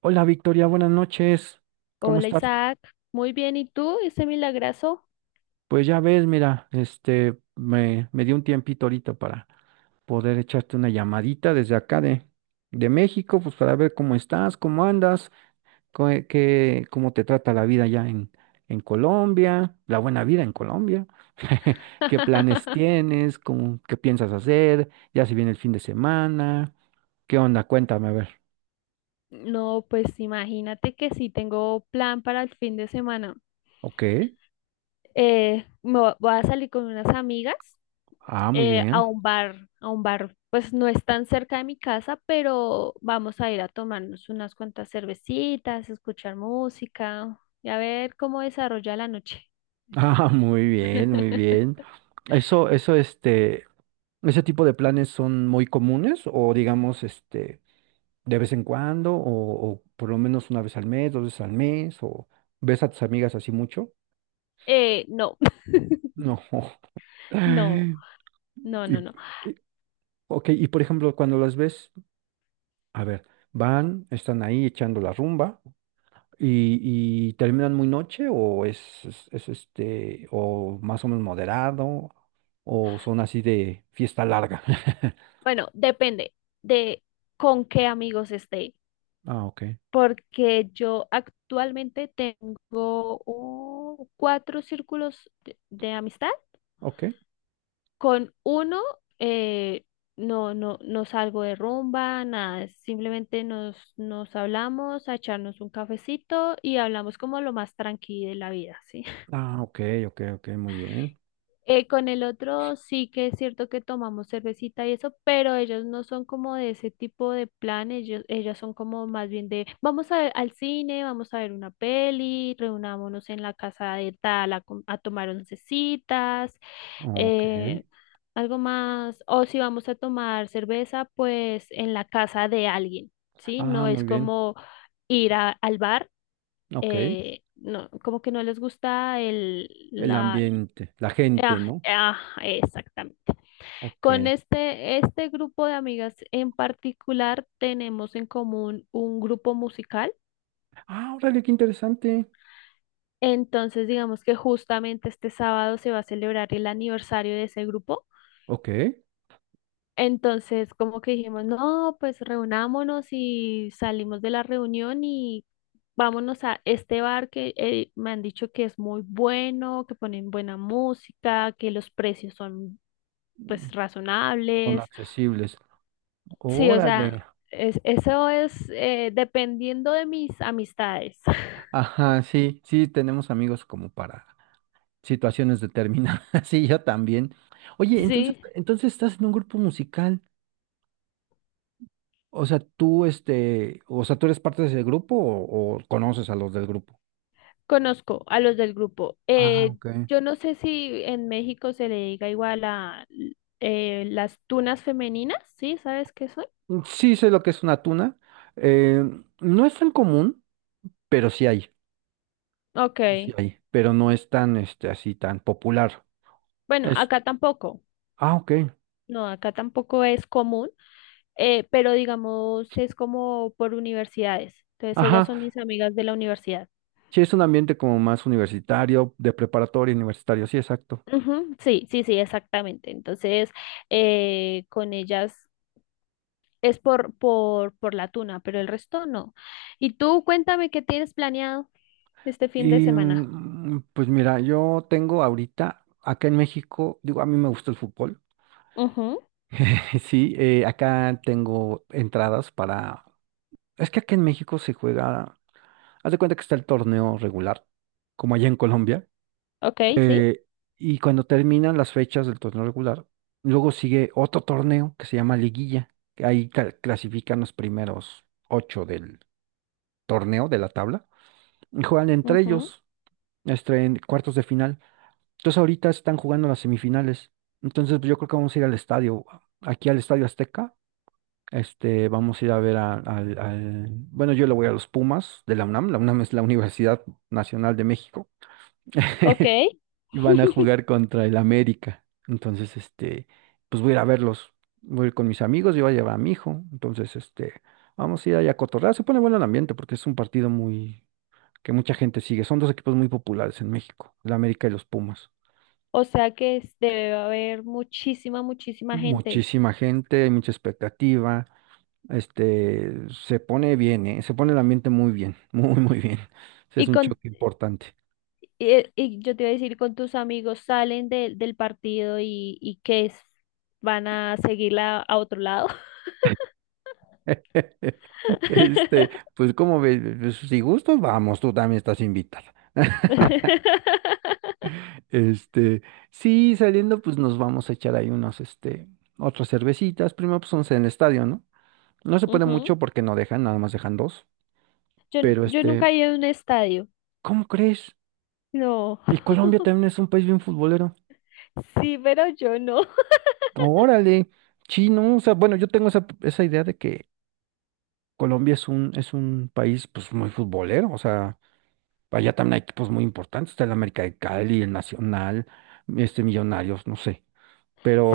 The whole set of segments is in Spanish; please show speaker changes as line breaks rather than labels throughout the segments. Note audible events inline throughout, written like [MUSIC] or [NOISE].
Hola Victoria, buenas noches. ¿Cómo
Hola
estás?
Isaac, muy bien, ¿y tú, ese milagrazo?
Pues ya ves, mira, me dio un tiempito ahorita para poder echarte una llamadita desde acá de México, pues para ver cómo estás, cómo andas, qué, cómo te trata la vida allá en Colombia, la buena vida en Colombia, [LAUGHS] qué planes
[LAUGHS]
tienes, cómo, qué piensas hacer, ya se viene el fin de semana, qué onda, cuéntame a ver.
No, pues imagínate que sí tengo plan para el fin de semana.
Ok,
Voy a salir con unas amigas
ah, muy
a
bien.
un bar, pues no es tan cerca de mi casa, pero vamos a ir a tomarnos unas cuantas cervecitas, escuchar música y a ver cómo desarrolla la noche.
Ah, muy bien, muy
[LAUGHS]
bien. Eso, ese tipo de planes son muy comunes o digamos, de vez en cuando o por lo menos una vez al mes, dos veces al mes o ves a tus amigas así mucho.
No, [LAUGHS]
No. [LAUGHS]
no, no,
Y,
no,
y-
no.
ok, y por ejemplo, cuando las ves, a ver, van, están ahí echando la rumba. Y terminan muy noche o es, o más o menos moderado, o son así de fiesta larga? [LAUGHS]
Bueno, depende de con qué amigos esté,
Ah, ok,
porque yo actualmente tengo cuatro círculos de amistad.
ok.
Con uno eh, no, no, no salgo de rumba, nada, simplemente nos hablamos a echarnos un cafecito y hablamos como lo más tranquilo de la vida, ¿sí?
Ah, ok, ok, ok, muy bien.
Con el otro sí que es cierto que tomamos cervecita y eso, pero ellos no son como de ese tipo de plan, ellos, ellas son como más bien de vamos a ver al cine, vamos a ver una peli, reunámonos en la casa de tal a, a tomar oncecitas,
Ok.
eh, algo más, o si vamos a tomar cerveza, pues en la casa de alguien, ¿sí?
Ah,
No es
muy bien.
como ir al bar.
Ok.
Eh, no, como que no les gusta el...
El ambiente, la gente,
Ah,
¿no?
ah, exactamente.
Ok.
Con este grupo de amigas en particular tenemos en común un grupo musical.
Ah, órale, qué interesante.
Entonces, digamos que justamente este sábado se va a celebrar el aniversario de ese grupo.
Ok.
Entonces, como que dijimos, no, pues reunámonos y salimos de la reunión y vámonos a este bar que me han dicho que es muy bueno, que ponen buena música, que los precios son pues
Son
razonables.
accesibles.
Sí, o sea,
Órale.
es, eso es dependiendo de mis amistades. [LAUGHS]
Ajá, sí, sí, tenemos amigos como para situaciones determinadas. [LAUGHS] Sí, yo también. Oye, entonces,
Sí,
entonces estás en un grupo musical. O sea, tú, o sea, tú eres parte de ese grupo o conoces a los del grupo.
conozco a los del grupo.
Ah, ok.
Yo no sé si en México se le diga igual a las tunas femeninas, ¿sí? ¿Sabes qué son?
Mm, sí sé lo que es una tuna. eh, no es tan común, pero sí hay.
Ok.
Sí, sí hay. Pero no es tan, así tan popular.
Bueno,
Es,
acá tampoco.
ah, ok.
No, acá tampoco es común, pero digamos es como por universidades. Entonces ellas
Ajá.
son mis amigas de la universidad.
Sí, es un ambiente como más universitario, de preparatoria universitario. Sí, exacto.
Ujú, sí, sí, sí, exactamente. Entonces, con ellas es por la tuna, pero el resto no. Y tú cuéntame qué tienes planeado este fin de semana.
Pues mira, yo tengo ahorita, acá en México, digo, a mí me gusta el fútbol.
Ujú,
[LAUGHS] Sí, acá tengo entradas para... Es que acá en México se juega, haz de cuenta que está el torneo regular, como allá en Colombia.
ok, sí.
eh, y cuando terminan las fechas del torneo regular, luego sigue otro torneo que se llama Liguilla, que ahí clasifican los primeros ocho del torneo, de la tabla, y juegan entre
Ujú,
ellos, en cuartos de final. Entonces ahorita están jugando las semifinales. Entonces pues, yo creo que vamos a ir al estadio, aquí al Estadio Azteca. Vamos a ir a ver bueno, yo le voy a los Pumas de la UNAM. La UNAM es la Universidad Nacional de México.
ok.
[LAUGHS] Y van a
[LAUGHS]
jugar contra el América. Entonces, pues voy a ir a verlos. Voy a ir con mis amigos, yo voy a llevar a mi hijo. Entonces, vamos a ir allá a cotorrear. Se pone bueno el ambiente porque es un partido muy, que mucha gente sigue. Son dos equipos muy populares en México, el América y los Pumas.
O sea que debe haber muchísima, muchísima gente.
Muchísima gente, hay mucha expectativa. Se pone bien, ¿eh? Se pone el ambiente muy bien, [LAUGHS] muy, muy bien. Ese es
Y
un
con
choque importante.
y yo te iba a decir, con tus amigos salen del partido y qué es, van a seguirla a otro lado.
[LAUGHS]
[LAUGHS]
Pues como ves, pues, si gustos vamos, tú también estás invitada. [LAUGHS] Este, sí, saliendo, pues nos vamos a echar ahí unos, otras cervecitas. Primero, pues once en el estadio, ¿no? No se puede
Ujú.
mucho porque no dejan, nada más dejan dos. Pero
Yo nunca he ido a un estadio.
¿cómo crees?
No.
Y Colombia
[LAUGHS]
también es un país bien futbolero.
Sí, pero yo no. [LAUGHS]
Órale, sí, no, o sea, bueno, yo tengo esa, esa idea de que Colombia es un país pues muy futbolero, o sea, allá también hay equipos muy importantes, está el América de Cali, el Nacional, Millonarios, no sé,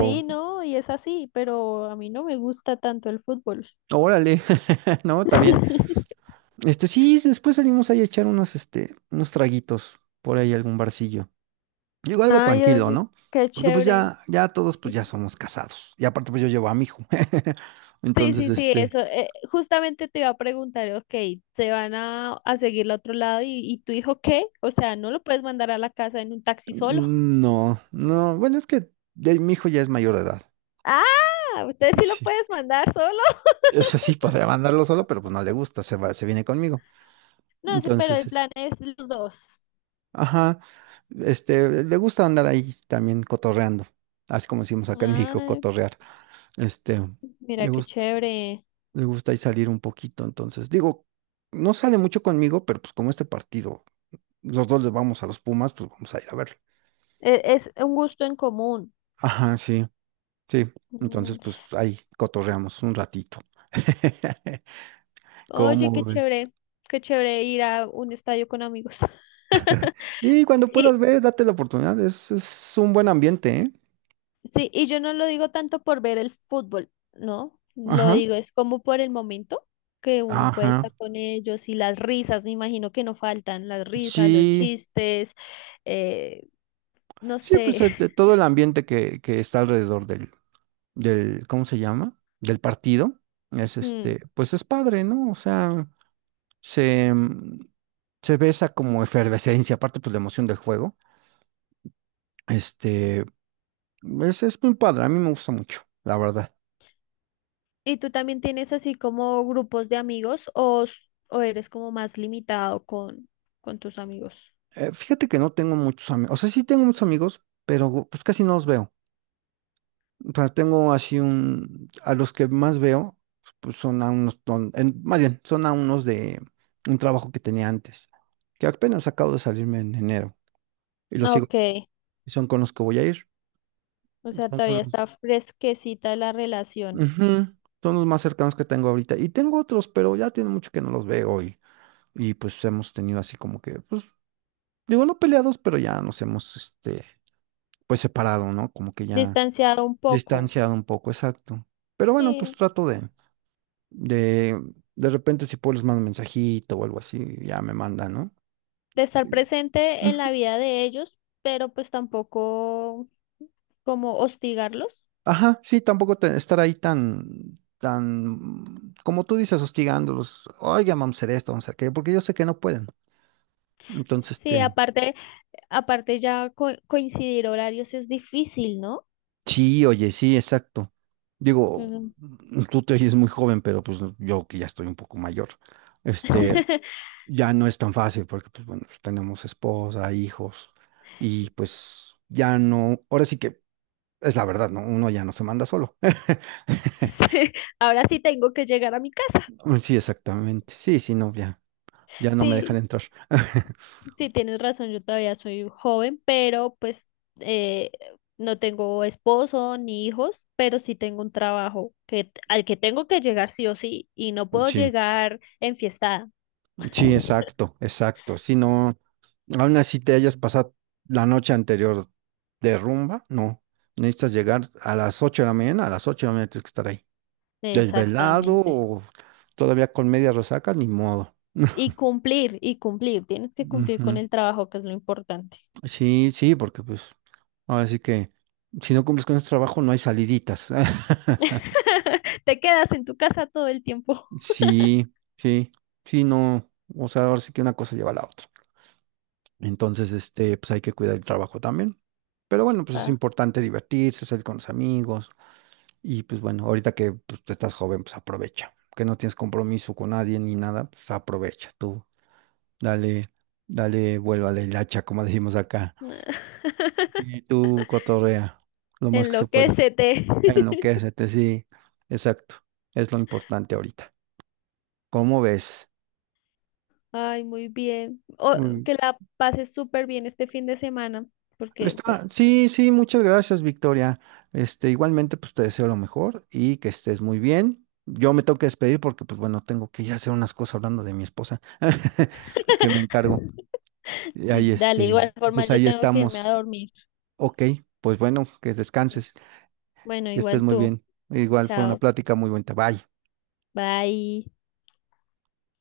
Sí, no, y es así, pero a mí no me gusta tanto el fútbol.
órale, [LAUGHS] no, está bien.
[LAUGHS]
Sí, después salimos ahí a echar unos, unos traguitos por ahí, algún barcillo. Digo, algo
Ay,
tranquilo,
oye,
¿no?
qué
Porque pues
chévere.
ya, ya todos pues ya somos casados. Y aparte pues yo llevo a mi hijo. [LAUGHS]
Sí,
Entonces,
sí, sí,
este,
eso. Justamente te iba a preguntar, ok, ¿se van a seguir al otro lado? Y tu hijo qué? O sea, ¿no lo puedes mandar a la casa en un taxi solo? [LAUGHS]
Mm, no, no, bueno, es que mi hijo ya es mayor de edad.
Ah, usted sí lo
Sí.
puedes mandar solo.
O sea, sí podría
[LAUGHS]
mandarlo solo, pero pues no le gusta, se va, se viene conmigo.
No sé, pero
Entonces,
el plan es los dos.
ajá, le gusta andar ahí también cotorreando, así como decimos acá en México,
Ay,
cotorrear. Este,
mira
le
qué
gusta,
chévere.
le gusta ahí salir un poquito, entonces, digo, no sale mucho conmigo, pero pues como este partido, los dos le vamos a los Pumas, pues vamos a ir a verlo.
Es un gusto en común.
Ajá, sí, sí. Entonces,
Mm.
pues ahí cotorreamos un ratito. [LAUGHS]
Oye,
¿Cómo ves?
qué chévere ir a un estadio con amigos. [LAUGHS]
Sí, cuando puedas
Y
ver, date la oportunidad. Es un buen ambiente, ¿eh?
sí, y yo no lo digo tanto por ver el fútbol, ¿no? Lo
Ajá.
digo, es como por el momento que uno puede
Ajá.
estar con ellos y las risas, me imagino que no faltan, las risas, los
Sí,
chistes, eh, no
sí,
sé.
pues de
[LAUGHS]
todo el ambiente que está alrededor del, ¿cómo se llama? Del partido. Es
Mm.
pues es padre, ¿no? O sea, se, mm, se ve esa como efervescencia, aparte pues la emoción del juego. Este, es muy padre, a mí me gusta mucho, la verdad.
¿Y tú también tienes así como grupos de amigos o, o eres como más limitado con tus amigos?
Fíjate que no tengo muchos amigos, o sea, sí tengo muchos amigos, pero pues casi no los veo. O sea, tengo así un, a los que más veo, pues son a unos, más bien, son a unos de un trabajo que tenía antes, que apenas acabo de salirme en enero, y los sigo,
Ok,
y son con los que voy a ir,
o sea,
son con
todavía
los,
está fresquecita la relación.
ujú, son los más cercanos que tengo ahorita, y tengo otros, pero ya tiene mucho que no los veo, y pues hemos tenido así como que, pues, digo, no peleados, pero ya nos hemos, pues separado, ¿no? Como que ya
Distanciado un poco,
distanciado un poco, exacto. Pero bueno, pues
sí,
trato de. De repente si puedo les mando un mensajito o algo así, ya me mandan, ¿no?
de estar presente en la
Ujú.
vida de ellos, pero pues tampoco como hostigarlos.
Ajá, sí, tampoco estar ahí tan, como tú dices, hostigándolos, oiga, vamos a hacer esto, vamos a hacer aquello, porque yo sé que no pueden. Entonces,
Sí, aparte, aparte ya coincidir horarios es difícil, ¿no?
sí, oye, sí, exacto. Digo,
Ujú.
tú te oyes muy joven, pero pues yo que ya estoy un poco mayor, este,
[LAUGHS]
ya no es tan fácil, porque pues bueno, pues, tenemos esposa, hijos, y pues ya no, ahora sí que es la verdad, ¿no? Uno ya no se manda solo. [LAUGHS]
Sí, ahora sí tengo que llegar a mi casa.
Sí, exactamente. Sí, sí, no, ya, ya no me dejan
Sí,
entrar. [LAUGHS]
sí, tienes razón, yo todavía soy joven, pero pues eh, no tengo esposo ni hijos, pero sí tengo un trabajo que, al que tengo que llegar sí o sí, y no puedo
Sí,
llegar enfiestada.
sí,
[LAUGHS]
exacto, exacto. Si no, aún así te hayas pasado la noche anterior de rumba, no. Necesitas llegar a las 8 de la mañana, a las 8 de la mañana tienes que estar ahí. Desvelado
Exactamente.
o todavía con media resaca, ni modo. [LAUGHS]
Y cumplir, tienes que cumplir con
Ujú.
el trabajo, que es lo importante.
Sí, sí, porque pues ahora sí que si no cumples con ese trabajo no hay saliditas. [LAUGHS]
[LAUGHS] Te quedas en tu casa todo el tiempo.
Sí, sí, sí, no, o sea, ahora sí que una cosa lleva a la otra. Entonces, pues hay que cuidar el trabajo también. Pero bueno, pues es
Ah.
importante divertirse, salir con los amigos. Y pues bueno, ahorita que pues, tú estás joven, pues aprovecha. Que no tienes compromiso con nadie ni nada, pues aprovecha. Tú dale, dale, vuelva a la hilacha, como [LAUGHS] decimos acá. Y
[LAUGHS]
tú cotorrea lo más que se pueda.
Enloquécete. [LAUGHS]
Enloquécete, sí, exacto. Es lo importante ahorita. ¿Cómo ves?
Ay, muy bien. O, que la pases súper bien este fin de semana, porque pues,
Sí, sí, muchas gracias, Victoria. Igualmente, pues te deseo lo mejor y que estés muy bien. Yo me tengo que despedir porque, pues bueno, tengo que ir a hacer unas cosas hablando de mi esposa, [LAUGHS] que me encargo.
[LAUGHS]
Y ahí,
dale, igual forma
pues
yo
ahí
tengo que irme a
estamos.
dormir.
Ok, pues bueno, que descanses,
Bueno,
que estés
igual
muy
tú.
bien. Igual fue una
Chao.
plática muy buena. Bye.
Bye.